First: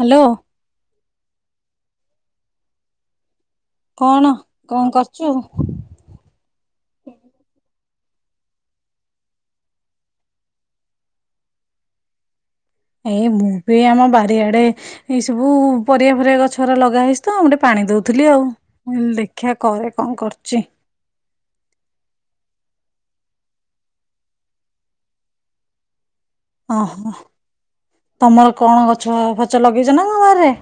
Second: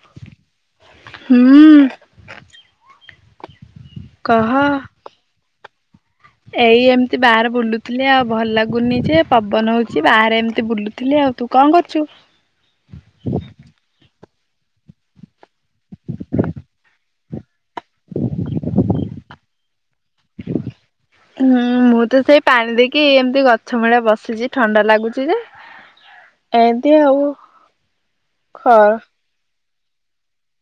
Hello କଣ କହ କଣ କରୁଛୁ? ଏଇ ଏମିତି ବାହାରେ ବୁଲୁ ଥିଲେ ଆଉ ଭଲ ଲାଗୁନି ଯେ ପବନ ହଉଛି ବାହାରେ ଏମିତି ବୁଲୁଥିଲି ଆଉ ତୁ କଣ କରୁଛୁ? ଆଡେ ଏଇ ସବୁ ପରିବା ପରିବା ଗଛ ଲଗା ହେଇ ତ ମୁଁ ଟିକେ ପ ପାଣି ଦଉଥିଲି ଆଉ ମୁଁ ଦେଖା କରେ କଣ କରୁଛି। କି ଏମତି ଗଛ ମୂଳି ବସିଛି ଥଣ୍ଡା ଲାଗୁଛି ଯେ ଅ ଏମିତି ହଁ ଆଉ ତମର ଖ କଣ ଗଛ ଫ ଚ ଲଗେଇଛ ନା କ ବାରି ରେ।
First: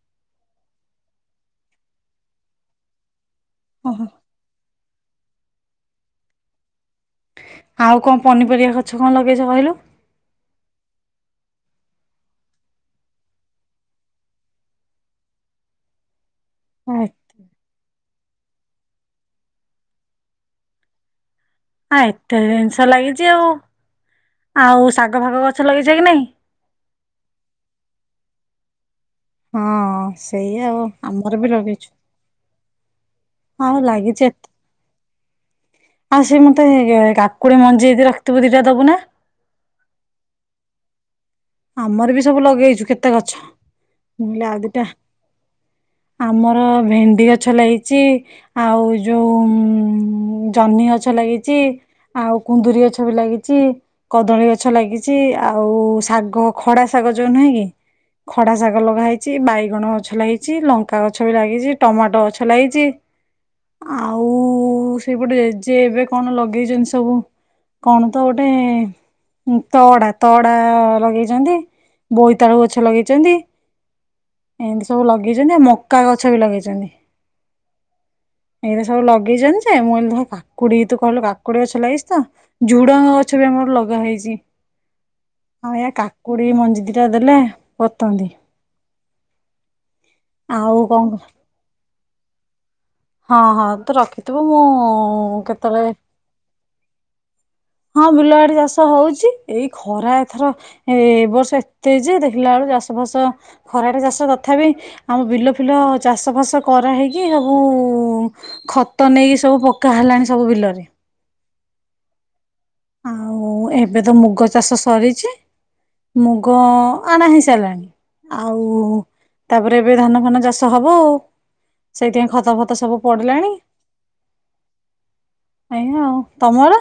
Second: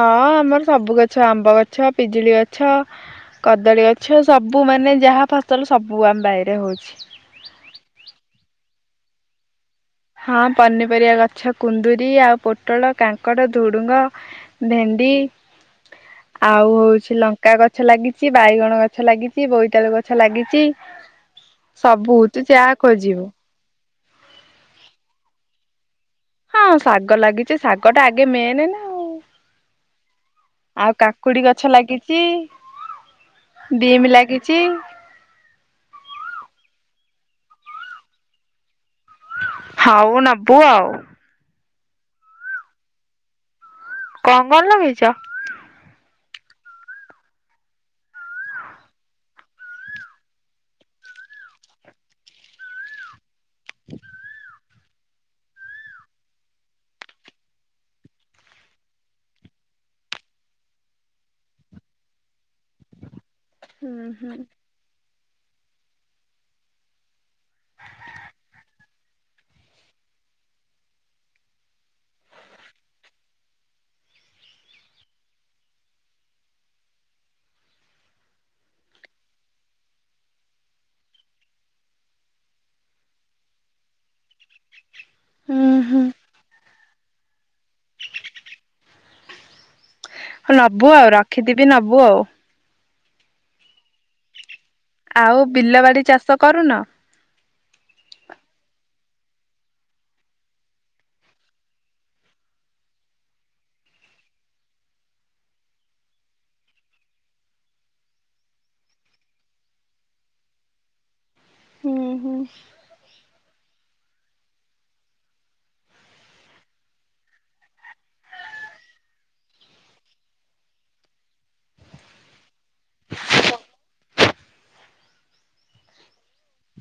ହଁ ଆମର ସବୁ ଗଛ ଆମ୍ବ ଗଛ ପିଜୁଳି ଗଛ କଦଳୀ ଓହୋ ଗଛ ସବୁ ମାନେ ଯାହା ଫସଲ ସବୁ ଆମ ବାାଇରେ ହେଉଛି ଆଉ କଣ ପନିପରିବା ଗଛ କଣ ଲଗେଇଛ କହିଲୁ ହଁ ପନିପରିବା ଗଛ କୁନ୍ଦୁରିୀ ଆଉ ପୋଟଳ କାଙ୍କଡ ୁଡୁଙ୍ଗ ଭେଣ୍ଡି ଆଉ ଆ ହଉଛି ଲଙ୍କା ଗଛ ଲାଗିଛି ବାଇଗଣ ଗଛ ଲାଗିଛି ବୋଇତାଳୁ ଗଛ ଲାଗିଛି ସବୁ ଏତେ ତୁ ଯାହା ଜିନିଷ ଖୋଜିବୁ ଲାଗିଛି ଆଉ ଆଉ ଶାଗ ଫାଗ ଗଛ ଲଗେଇଛା କି ନାଇଁ ହଁ ଶାଗ ଲାଗିଛି ଶାଗ ଟା ଆଗେ ମେନେ ନା ଆଉ ହଁ ସେଇ ଆଉ ଆମର କାକୁଡି ବି ଗଛ ଲଗିଛୁ ଲାଗିଛି ଆଉ ଲାଗିଛି ଏତେ ଆଉ ସେ ମତେ ହେଇ କାକୁଡି ମଞ୍ଜି ଯି ରଖଥିବୁ ଦିଟା ଦବୁ ନା ହଉ ନବୁ ଆଉ ଆମର ବି ସବୁ ଲଗେଇଛୁ କେତେ ଗଛ ମୁଁ କହିଲି କଣ ଆଉ କଣ ଦିଟା ଲଗେଇଛ ଆମର ଭେଣ୍ଡି ଗଛ ଲାଗିଛି ଆଉ ଯୋଉ ଜହ୍ନି ଗଛ ଲାଗିଛି ଆଉ କୁନ୍ଦୁରି ଗଛ ବି ଲାଗିଛି କଦଳୀ ଅ ଗଛ ଲାଗିଛି ଆଉ ସା ଖଡା ଶାଗ ଯୋଉ ନୁହେଁ କି ଖଡା ଶାଗ ଲଗା ହେେଇଛି ବାଇଗଣ ଗଛ ଲାଗେଇଛି ଲଙ୍କା ଗଛ ବି ଲାଗିଛି ଟମାଟୋ ଗଛ ଲାଗିଛି ହୁଁ ହୁଁ ସେପଟେ ଯେ ଏବେ କଣ ଲଗେଇଛନ୍ତି ସବୁ କଣ ତ ଗୋଟେ ତଡା ତଡା ଲଗେଇ ବୋଇତାଳୁ ଗଛ ଲଗେଇଛନ୍ତି ଏମିତି ସବୁ ଲଗେଇଛନ୍ତି ଆଉ ମକା ଗଛ ବି ଲଗେଇଛନ୍ତି ଏମିତି ସବୁ ଲଗେଇଛନ୍ତି ଯେ ମୁଁହିଲି ଦେ କାକୁଡି ତୁ କହିଲୁ କାକୁଡି ଗଛ ଲଗେଇଛି ତ ଝୁଡଙ୍ଗ ଗଛ ବି ଆମର ଲଗା ହେେଇଛି ହୁଁ ହଁୟା କା ହୁଁ ମଞ୍ଜି ଦି ଟା ଦେଲେ ପତନ୍ତି ହ ନବୁ ଆଉ ରଖିଥିବି ନବୁ ହବୁ ଆଉ ହଁ ହଁ ତ ରଖିଥିବ ମୁଁ ଆଉ ବିଲ କେତେବେଳେ ବାଡି ଚାଷ କରୁନ ହଁ ବିଲ ଆଡିେ ଚାଷ ହଉଛି ଏଇ ଖରା ଏଥର ଏ ଏବ ବର୍ଷ ଏତେ ଯେ ଦେଖିଲା ବେଳୁ ଚାଷ ଫାସ ଖରାଡେ ଚାଷ ତଥାପି ଆମ ବିଲ ଫିଲ ଚାଷ ଫାସ କରା ହେେଇକି ସବୁ ଖତ ନେଇକି ସବୁ ପକା ହେଲାଣି ସବୁ ବିଲରେ ହୁଁ ହୁଁ ଆଉ ଏବେ ତ ମୁଗ ଚାଷ ସରିଛି ମୁଗ ଆଣା ହେଇ ସାରିଲାଣି ଆଉ ତାପରେ ଏବେ ଧାନ ଫାନ ଚାଷ ହବ ଆଉ ସେଇଥିପାଇଁ ଖତା ଫତ ସବୁ ପଡ଼ିଲାଣି ଆଜ୍ଞା ଆଉ ତମର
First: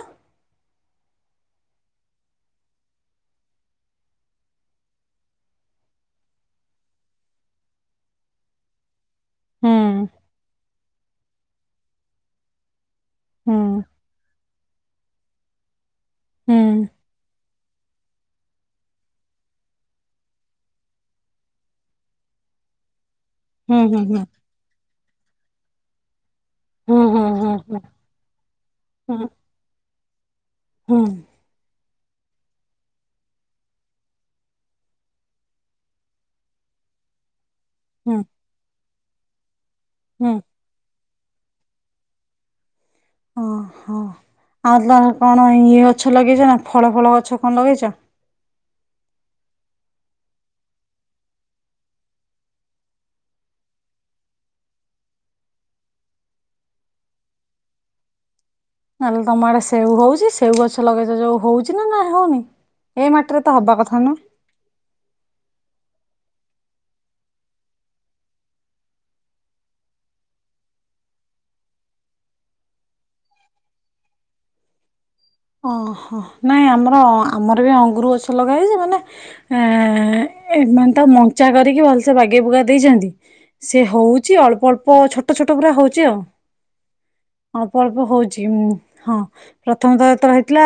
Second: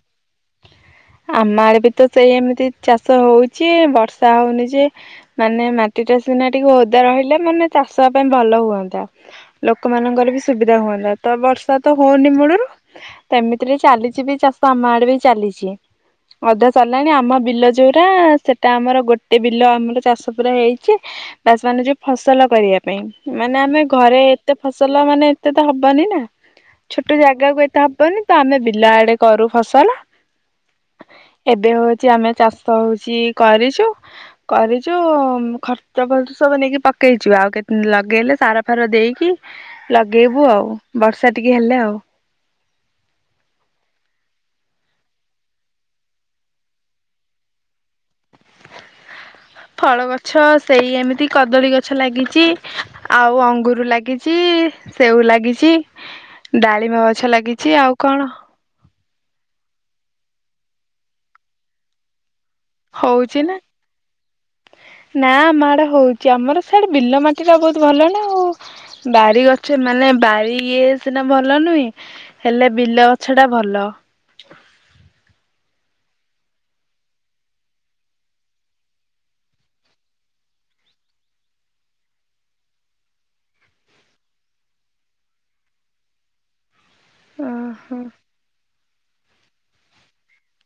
ଆମ ଆଡେ ବି ତ ସେଇ ଏମିତି ଚାଷ ହଉଛି ବର୍ଷା ହଉନି ଯେ ମାନେ ମାଟିଟା ସିନା ଟିକେ ଓଦା ରହିଲେ ମାନେ ଚାଷ ପାଇଁ ଭଲ ହୁଅନ୍ତା ହୁଁ ଲୋକମାନାନଙ୍କର ବି ସୁବିଧା ହୁଅନ୍ତା ତ ବର୍ଷା ତ ହଉନି ମୂଳରୁ ସେମିତିରେ ହୁଁ ଚାଲିଛିିବ ଚାଷ ଆମ ଆଡ ବି ଚାଲିଛି ଅଧା ହୁଁ ସରିଲାଣି ଆମ ବିଲ ଯୋଉଟା ସେଟା ଆମର ଗୋଟେ ବିଲ ଆମର ଚାଷ ପୁରା ହେଇଛି ବା ସେମାନୋନେ ଯୋଉ ଫସଲ କରିବା ପାଇଁ ମାନେ ଆମେ ହୁଁ ହୁଁ ଘରେ ଏତେ ଫସଲ ମାନେ ଏତେ ତ ହବ ବନନା ହୁଁ ଛୋଟ ହୁଁ ହୁଁ ଜାଗାକୁ ହୁଁ ଏତେ ହବନି ତ ଆମେ ବିଲ ହୁଁ ଆଡେ ହୁଁ କରୁ ଫସଲ ହୁଁ ଯୋଉ ହଉଛି ଆମେ ଚାଷ ହଉଛି କରିଛୁ କରିଛୁ ଖତ ଫତ ସବୁ ନେଇକି ପକେଇଛୁ ଆଉ କେତେ ହୁଁ ଲଗେଇଲେ ସାର ଫାର ଦେଇ କି ହୁଁ ଲଗେଇବୁ ଆଉ ବର୍ଷା ଟିକେ ହେଲେ ଆଉ ଓ ହୋ ଆଉ ତମେ କଣ ଇଏ ଗଛ ଲଗେଇଛ ନା ଫଳ ଫଳ ଗଛ କଣ ଲଗେଇଛ ଫଳ ଗଛ ସେଇ ଏମିତି କଦଳୀ ଗଛ ଲାଗିଛି ଆଉ ଅଙ୍ଗୁର ଲାଗିଛି ସେଉ ଲାଗିଛି ଡାଳିମ ଗଛ ଲାଗିଛି ଆଉ କଣ ନଏଲେ ତମ ଆଡେ ସେଉ ହଉଛି ସେଉ ଗଛ ଲଗେଇଚ ଯୋଉ ହଉଛି ନା ନାଇ ହଉନି ଏଇ ମାଟିରେ ହଉଛି ତ ନା ହବା କଥା ନା। ନା ଆମ ଆଡେ ହଉଛି ଚି ଆମର ସିଆଡେ ବିଲ ମାଟି ଟା ବହୁତ ଭଲ ନା ଆଉ ବାରିଗଛ ମାନେ ବାରି ଇଏ ସିନା ଭଲ ନୁହେଁ ହେଲେ ବିଲ ଗଛ ଟା ଭଲ ଓହୋ ନାଇଁ ଆମର ଆମର ବି ଅଙ୍ଗୁର ଗଛ ଲଗା ହେଇଛି ମାନେ ଏଁ ଏମାନେ ତାକୁ ମଞ୍ଚା କରିକି ଭଲସେ ବାଗେଇ ବୁଗା ଦେଇଛନ୍ତି ସେ ହଉଛି ଅଳ୍ପ ଅଳ୍ପ ଛୋଟ ଛୋଟ ପୁରା ହଉଛି ଆଉ ଅଳ୍ପ ଓହୋ ଅଳ୍ପ ହଉଚି ଉଁ ହଁ ପ୍ରଥମତ ଳେ ହେଇଥିଲା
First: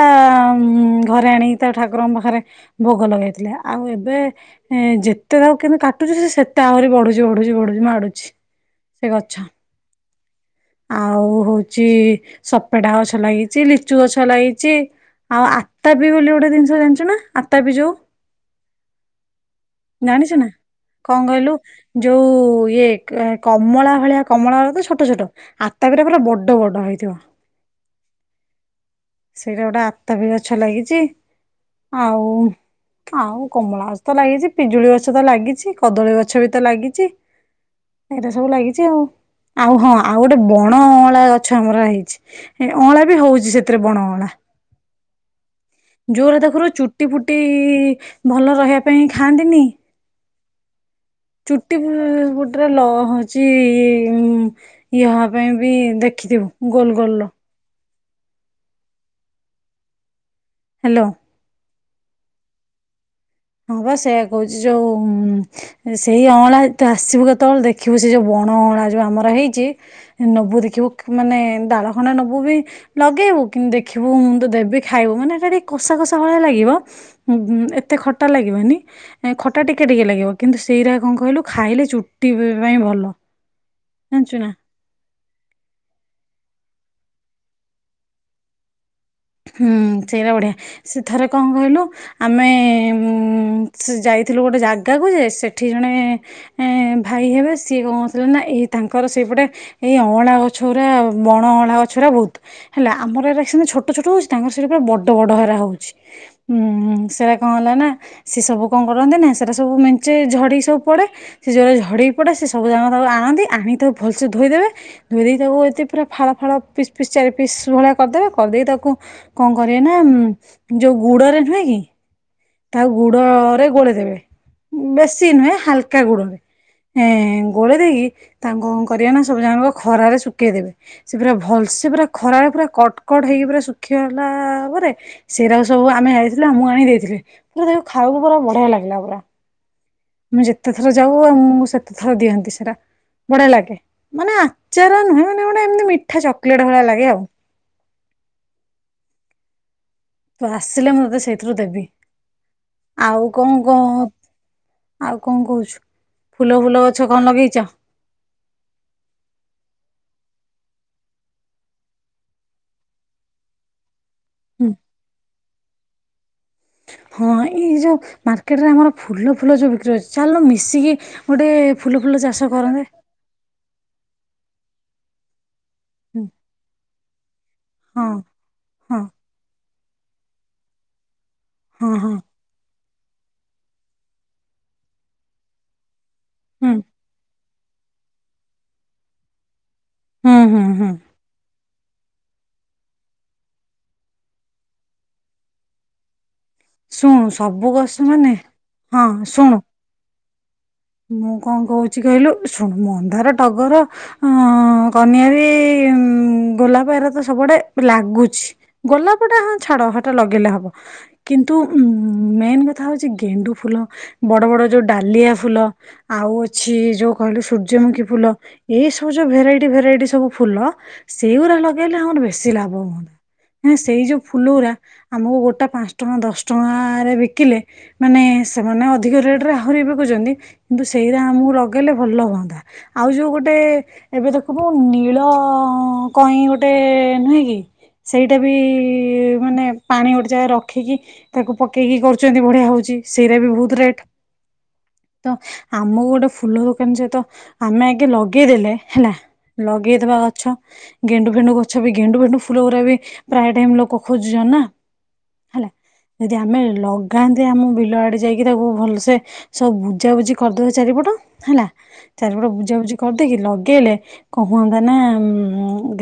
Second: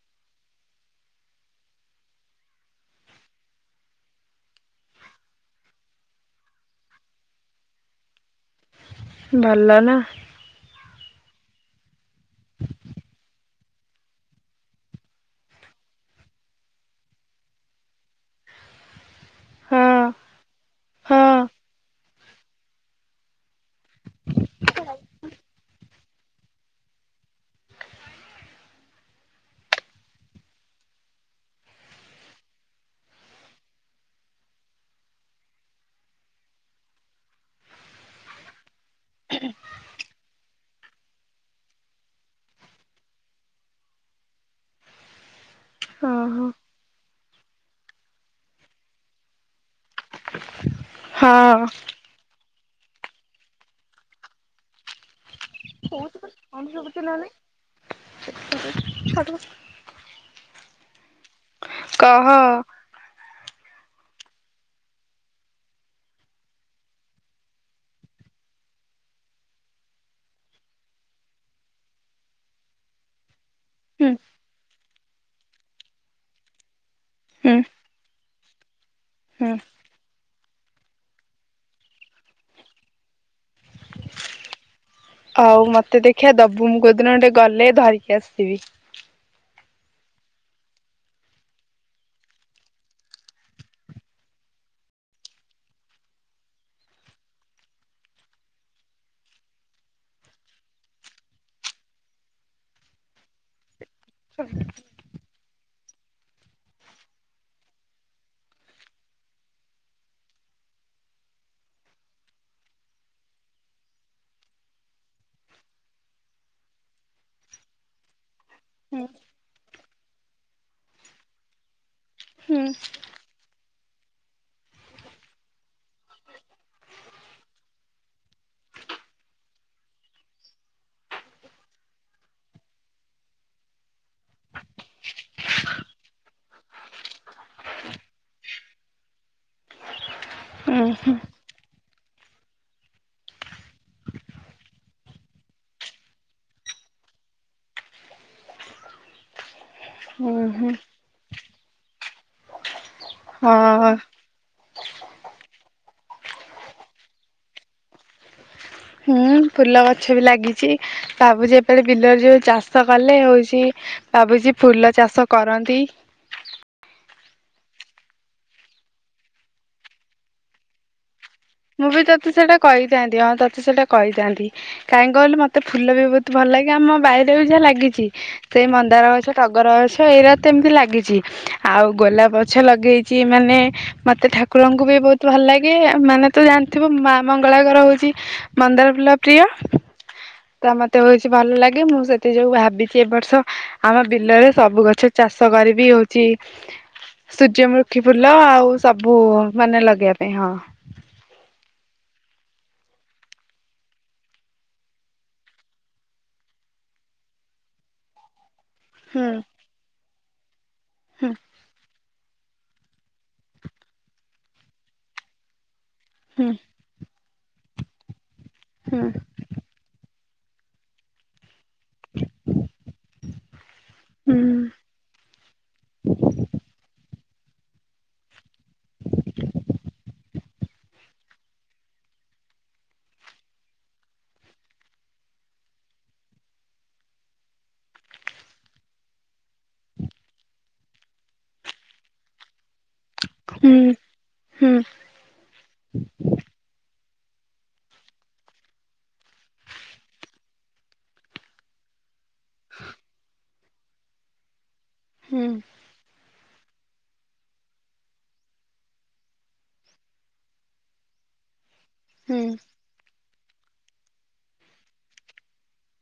ଉ ଘରେ ଆଣିକି ତାକୁ ଠାକୁରଙ୍କ ପାଖରେ ଭୋଗ ଲଗେଇଥିଲେ ଆଉ ଏବେ ଯେତେ ତାକୁ କିନ୍ତୁ କାଟୁଛୁ ସେତେ ଆହୁରି ବଢୁଛି ବଢୁଛି ବଢୁଛି ମାଡୁଛି ସେ ଗଛ ଭଲଲ ନା ଆଉ ହଉଛି ସପେଟା ଗଛ ଲାଗିଛି ଲିଚୁ ଗଛ ଛ ଲାଗିଛି ଆଉ ଆତାପି ବୋଲି ଗୋଟେ ଜିନିଷ ଜାଣିଛୁ ନା ଆତାପି ଯୋଉ ହଁ ଜାଣିଛୁ ନା ହଁ କଣ କହିଲୁ ଯୋଉ ଇଏ କମଳା ଭଳିଆ କମଳା ତ ଛୋଟ ଛୋଟ ଆତାପି ଟା ପୁରା ବଡ ବଡ ହେଇଥିବ ସେଇଟା ଗୋଟେ ଆତାପି ଗଛ ଲାଗିଛି ଆଉ ଆଉ କମଳା ଗଛ ତ ଲାଗିଛି ପିଜୁଳି ଗଛ ତ ଲାଗିଛି କଦଳୀ ଗଛ ବି ତ ଲାଗିଛି ଏଇଟା ସବୁ ଲାଗିଛି ଚି ଆଉ ଆଉ ହଁ ଆଉ ଗୋଟେ ବଣ ଅଁଳା ଗଛ ଆମର ହେଇଛି ଅଁଳା ବି ହଉଛି ସେ ଥିରେ ବଣ ଅଁଳା ଜୋରେ ଓହୋ ତାଖରୁ ଚୁ ଟି ଫୁଟି ଭଲ ରହିବା ପାଇଁ ଖାଆନ୍ତିନି ହଁ ଚୁଟି ଫୁ ଗୋ ଟ ରେ ଲ ହଉଚି ୟ ହ [unintelligible] ପାଇଁ ବି ଦେଖିଥିବୁ ଗୋଲ ଗୋଲ ସେ ଛର [unintelligible] ହାଲୋ କହ ହଁ ବା ସେଇଆ କହୁଛି ଯୋଉ ସେଇ ଅଁଳା ତୁ ଆସିବୁ କେତେବେଳେ ଦେଖିବୁ ସେ ଯୋଉ ବଣ ଅଁଳା ଯୋଉ ଆମର ହେଇଛି ନବୁ ଦେଖିବୁ ମାନେ ଡାଳ ଖଣ୍ଡେ ନବୁ ବି ଲଗେଇବୁ କିନ୍ତ ହୁଁ ଦେଖିବୁ ମୁଁ ତ ଦେବି ଖାଇବୁ ମାନେ ଏଟା ଟିକେ କଷା କଷା ଭଳିଆ ଲାଗିବ ହୁଁ ହୁଁ ବୁ ଏତେ ଖଟ ଲାଗିବନି ନାଇ ହୁଁ ଖଟା ଟିକେ ଟିକେ ଲାଗିବ। କିନ୍ତୁ ସେଇରା କଣ କହିଲୁ ଖାଇଲେ ଚୁ ଜାଣିଛୁ ନା ଆଉ ମତେ ଦେଖିବା ଦବୁ ମୁ କୋଉଦିନ ଗଟେ ଗଲେ ଧରିକି ଆସିବି ହୁଁ ସେଇଟା ବଢିଆ ସେ ଥରେ କଣ କହିଲୁ, ଆମେ ଉ ସେ ଯାଇଥିଲୁ ଗୋଟେ ଜାଗାକୁ ଯେ ସେଠି ଜଣେ ଭାଇ ହେବେ ସିଏ କଣ କରୁଥିଲେ ନା ଏଇ ତାଙ୍କର ସେଇପଟେ ଏଇ ଅଁଳା ଗଛଉୁରା ବଣ ଅଁଳା ଗଛୁରା ବହୁତ ହେଲା ଆମର ଏଇଟା ସେ ଛୋଟ ଛୋଟଛୋଟ ହଉଛି ତାଙ୍କର ସଇଟି ପୁରା ବଡ଼ ହରା ହେଉ ହଉଛି, ସେଟା କଣ ହେଲା ନା ସି ସବୁ କଣ କରନ୍ତି ନା ସେଟା ସବୁ ମଞ୍ଚେ ଝଡିକି ସବୁ ପଡେ ସେ ଜୋ ଝଡିକି ପଡେ ସେ ସବୁ ଜା ତାକୁ ଆଣନ୍ତି ଆଣି ତାକୁ ଭଲସେ ଧୋଇଦେବେ ଧୋଇ ଦେଇେଇ ତାକୁ ଏତେ ପୁରା ଫାଳ ଫାଳ ପିସ୍ ପିସ୍ ଚାରି ପିସ୍ ଭଳିଆ କରିଦେବେ କରିଦେଇ ତାକୁ ହୁଁ କଣ କରିବା ନା ଯୋଉ ଗୁଡରେ ନୁହେଁ କି ହୁଁ ତାକୁ ଗୁଡରେ ଗୋଳେଇଦବେ ବେଶୀ ନୁହେଁ ହାଲକା ଗୁଡରେ ଗୋଳେଇ ଦେଇକି ତାଙ୍କୁ କଣ କରିବା ନା ସବୁ ଜଣକ ଖରାରେ ଶୁଖେଇଦେବେ, ସେ ପୁରା ଭଲ ସେ ପୁରା ଖରାରେ ପୁରା କଟକଟ ହେଇକି ପୁରା ଶୁଖି ହେଲା ପରେ ସେଇଟା ସବୁ ଆମେ ହେଇଥିଲୁ ମୁଁ ଆଣି ଦେଇେଇଥିଲି ପୁର ତାକୁ ଖାଇବାକୁ ପୁରା ବଢିଆ ଲାଗିଲା ପୁରା, ମୁଁ ଯେତେ ହୁଁ ଥର ଯାଉ ଆମକୁ ସେତେ ଥର ଦିଅନ୍ତି ସେଟା ବଢିଆ ଲାଗେ ମାନେ ଆଚାର ନୁହେଁ ମାନେ ଗୋଟେ ଏମତି ମିଠା ଚକୋଲେଟ ଭଳିଆ ଲାଗେ ଆଉ। ତୁ ହୁଁ ହୁଁ ଆସିଲେ ମୁଁ ତତେ ସେଇଥିରୁ ଦେବି ଆଉ କଣ କହ? ହଁ ଆଉ କଣ କହୁଛୁ ଫୁଲ ଫୁଲ ଗଛ କଣ ଲଗେଇଛ? ହୁଁ ଫୁଲ ଗଛ ବି ଲାଗିଛି ଭାବୁଛି ଯେତବେଳେ ବିଲରେ ଯେଉଁ ଚାଷ କଲେ ହଉଛି। ଭାବୁଛି ଫୁଲ ଚାଷ କରନ୍ତି। ହଁ ଏଇ ଯେଉଁ ମାର୍କେଟରେ ଆମର ଫୁଲ ଫୁଲ ଯେଉଁ ବିକ୍ରି ଅଛି ଚାଲ ମିଶିକି ଗୋଟେ ମୁଁ ଫୁଲ ବି ଫୁଲ ତୋତେ ଚାଷ ସେଇଟା କରନ୍ତେ କହିଥାନ୍ତି ହଁ ତୋତେ ସେଟା କହିଥାନ୍ତି। କରନ୍ତି କାଇଁ କହିଲୁ ଏତେ ଫୁଲ ବି ହୁଁ, ବହୁତ ଭଲ ଲାଗେ ଆମ ବାଇରେ ବି ଯାହା ଲାଗିଛି ହଁ ସେଇ ହଁ ମନ୍ଦାର ଗଛ, ଟଗର ଗଛ ଏଇରା ତ ଏମିତି ଲାଗିଛି। ଆଉ ହଁ ହଁ ଗୋଲାପ ଗଛ ଲଗେଇ ଯେ ମାନେ ମତେ ଠାକୁରଙ୍କୁ ବି ବହୁତ ଭଲ ଲାଗେ ମାନେ ତୁ ହୁଁ ଜାଣିଥିବୁ ମାମାଙ୍କ କଳାକାର ହଉଛି ମନ୍ଦାର ଫୁଲ ପ୍ରିୟ ହୁଁ ହୁଁ ତ ହୁଁ ମତେ ହଉଛି ଭଲ ଲାଗେ ଲାଗେ, ମୁଁ ସେଥି ଯୋଗୁ ଭାବିଛି ଏ ବର୍ଷ ଆମ ବିଲରେ ସବୁ ଗଛ ଚାଷ କରିବି ହଉଛି ଶୁଣୁ ସବୁ ଗଛ ସୂର୍ଯ୍ୟମୁଖୀ ଫୁଲ ମାନେ ଆଉ ହଁ ସବୁ ଶୁଣୁ ମାନେ ଲଗେଇବାକୁ ଆ ହଁ ମୁଁ କଣ କହୁଛି କହିଲୁ ଶୁଣୁ ମନ୍ଦାର, ଟଗର, କନିଆରୀ ଗୋଲାପ ଏାର ତ ସବୁଆଡେ ଲାଗୁଛି ଗୋଲାପଟା ହୁଁ ହଁ ଛାଡ଼ ହଟ ଲଗେଇଲେ ହେବ ହୁଁ କିନ୍ତୁ ଉଁ ମେନ୍ କଥା ହଉଛି ଗେଣ୍ଡୁ ଫୁଲ ବଡ ବଡ ଯୋଉ ଡାଲିଆ ଫୁଲ ଆଉ ହୁଁ ଅଛି ଯୋଉ କହିଲୁ ସୂର୍ଯ୍ୟମୁଖୀ ଫୁଲ ଏଇ ସବୁ ହୁଁ। ଯୋଉ ଭେରାଇଟି ଭେରାଇଟି ସବୁ ଫୁଲ ସେଗୁରା ଲଗା ହେଲେ ଆମର ବେଶୀ ଲାଭ ହୁଅନ୍ତା ସେଇ ଯୋଉ ଫୁଲ ଗୁଡା ଆମକୁ ଗୋଟେ ପାଞ୍ଚ ଟଙ୍କା ଦଶ ଟଙ୍କାରେ ବିକ ବିକିଲେ ମାନେ ସେମାନେ ଅଧିକ ରେଟ ରେ ଆହୁରି ବିକୁଉଛନ୍ତି। କିନ୍ତୁ ସେଇରା ଆମକୁ ଲଗେଇଲେ ଭଲ ହୁଅନ୍ତା ଆଉ ଯୋଉ ଗୋଟେ ଏବେ ଦେଖିବୁ ନୀଳ କଇଁ ଗୋଟେ ନୁହେଁ କି ସେଇଟା ବି ଇ ମାନେ ପାଣି ଗୋଟେ ଯାଗରେ ରଖିକି ତାକୁ ପକେଇକି କରୁଛନ୍ତି ବଢିଆ ହଉଛି। ସିଇରା ବି ବହୁତ ରେଟ ହୁଁ-ହୁଁ-ହୁଁ-ହୁଁ-ହୁଁ-ହୁଁ ତ ଆମକୁ ଗୋଟେ ଫୁଲ ଦୋକାନ ସହିତ ଆମେ ଆଗେ ଲଗେଇଦେଲେ ହେଲା ଲଗେଇଦବା ଗଛ ଗେଣ୍ଡୁ ଫେଣ୍ଡୁ ଗଛ ବି ଗେଣ୍ଡୁ ଫେଣ୍ଡୁ ଫୁଲଗୁରା ବି ପ୍ରାଏ ଟାଇମ ଲୋକ ଖୋଜୁଛନ୍ତି ନା ହୁଁ ହେଲା ଯଦି ଆମେ ଲଗାନ୍ତିେ ଆମ ବିଲ ଆଡେ ଯାଇକି ତାକୁ ଭଲସେ ସବୁ ବୁଜାବୁଜି କରିଦେବ ଚାରିପଟ ହେଲା। ଚାରିପଟ ବୁଜାବୁଜି କରଦେଇକି? କି ଲଗେଇଲେ କଣ କୁହନ୍ତା ନା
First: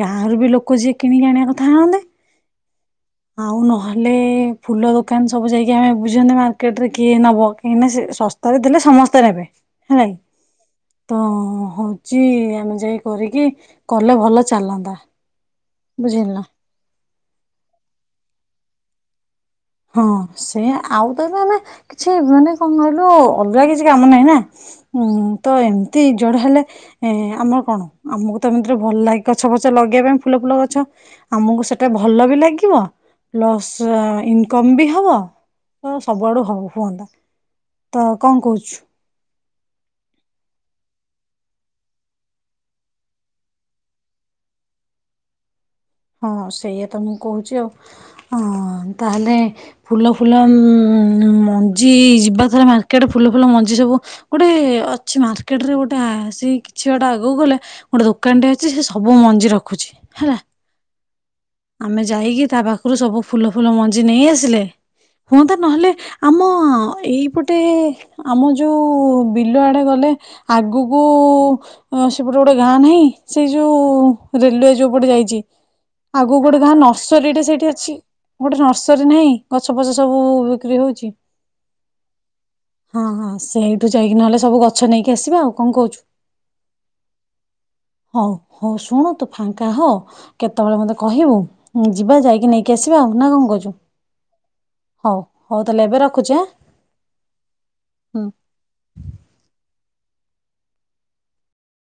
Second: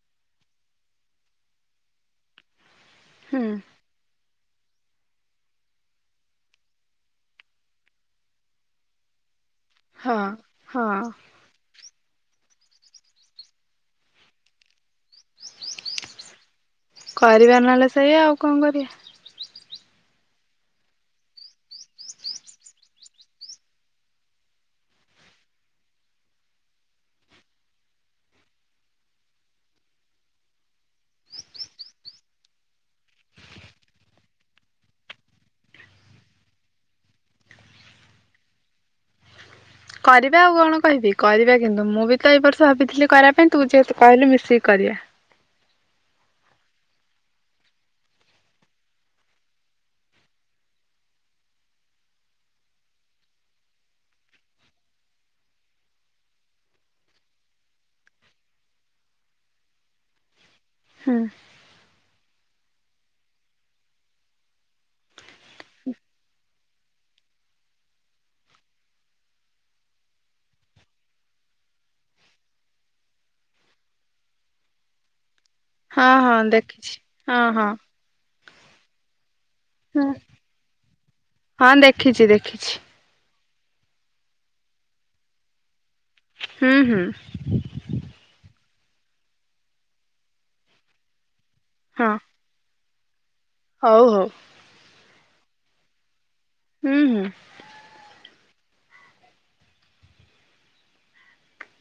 ଗାଁରୁ ବି ଲୋକ ଯିଏ କିଣିକି ଆଣିବା କଥା ଆଣନ୍ତେ ଆଉ ନହେଲେ ଫୁଲ ଦୋକାନ ସବୁ ଯାଇକି ଆମେ ବୁଝନ୍ତେ ମାର୍କେଟରେ କିଏ ନବ କାହିଁକିନା ସେ ଶସ୍ତାରେ ଦେଲେ ସମସ୍ତେ ନେବେ ହେଲାକି ହଁ। ହଁ ତ ହଉ। ହଉଛି ଆମେ ଯାଇ କରିକି କଲେ ଭଲ ଚାଲନ୍ତା। ବୁଝିଲୁ ନା କରିବା ନହେଲେ ସେ ସେଇା ଆଉ କଣ କରିବା? ହଁ ସେ ଆଉ ତ ଏବେ ଆମେ କିଛି ମାନେ କଣ କହିଲୁ ଅଲଗା କିଛି କାମ ନାହିଁ ନା ଉଁ ତ ଏମିତି ଯୁଆଡୁ ହେଲେ ଏ ଆମର କଣ ଆମକୁ ତ ଏମିତିରେ ଭଲ ଲାଗ ଗଛ ଫଛ ଲଗେଇବା ପାଇଁ ଫୁଲ ଫୁଲ ଗଛ ଆମକୁ ସେଟା ଭଲ ବି ଲାଗିବ ପ୍ଲସ୍ ଇନ କମ୍ ବି ହବ ତ ସବୁଆଡୁ ହବ ହୁଅନ୍ତା ତ କଣ କହୁଛୁ। କରିବା ଆଉ କଣ କହିବି କରିବା କିନ୍ତୁ ମୁଁ ବି ତ ଏ ବର୍ଷ ଭାବିଥିଲି କରିବା ପାଇଁ ତୁ ଯେହେତୁ କହିଲୁ ମିଶିକି କରିବା। ହଁ ସେଇଆା ତ ମୁଁ କହୁଛି ଆଉ ହଁ ତାହେଲେ ଫୁଲ ଫୁଲ ମଞ୍ଜି ଯିବା ଥରେ ମାର୍କେଟରେ ଫୁଲ ଫୁଲ ମଞ୍ଜି ସବୁ ଗୋଟେ ଅଛି ମାର୍କେଟରେ ଗୋଟେ ସେ କିଛି ଗୋଟେ ଆଗକୁ ଗଲେ ଗୋଟେ ଦୋକାନଟେ ଅଛି ସେ ସବୁ ମଞ୍ଜି ରଖୁଛି ହେଲା। ହଁ ଆମେ ଯାଇକି ତା ପାଖରୁ ସବୁ ଫୁଲ ଫୁଲ ମଞ୍ଜି ନେଇ ଆସିଲେ ହୁଅନ୍ତା ନହେଲେ ଆମ ଏଇପଟେ ଆମ ଯୋଉ ବିଲ ଆଡେ ଗଲେ ଆଗକୁ ସେପଟେ ଗୋଟେ ଗାଁ ନାହିଁ ସେଇ ଯୋଉ ରେଲୱ ଯୋଉ ପଟେ ଯାଇଛି ହଁ ଆଗକୁ ହଁ ଗୋଟେ ଗାଁ ଦେଖିଛି ନର୍ସରୀ ଟା ହଁ ସେଇଠି ହଁ। ଅଛି। ଗୋଟେ ନର୍ସରୀ ନାହିଁ। ଗଛ ଫଛ ସବୁ ବିକ୍ରି ହଉଛି ହଁ ଦେଖିଛି ଦେଖିଛି ହଁ ହଁ ସେଇଠୁ ଯାଇକି ନହେଲେ ସବୁ ଗଛ ନେଇକି ଆସିବା ଆଉ କଣ କହୁଛୁ? ହୁଁ ହୁଁ ହଁ ଶୁଣ ତୁ ଫାଙ୍କା ହଁ କେତେବେଳେ ମୋତେ କହିବୁ? ହଁ ଯିବା ଯାଇକି ନେଇକି ଆସି ଯିବା ନା କଣ [unintelligible] ହଉ ହଉ ହଉ ହଉ ତାହଲେ ଏବେ ରଖୁଛି ଆଁ- ହୁଁ ହୁଁ ହ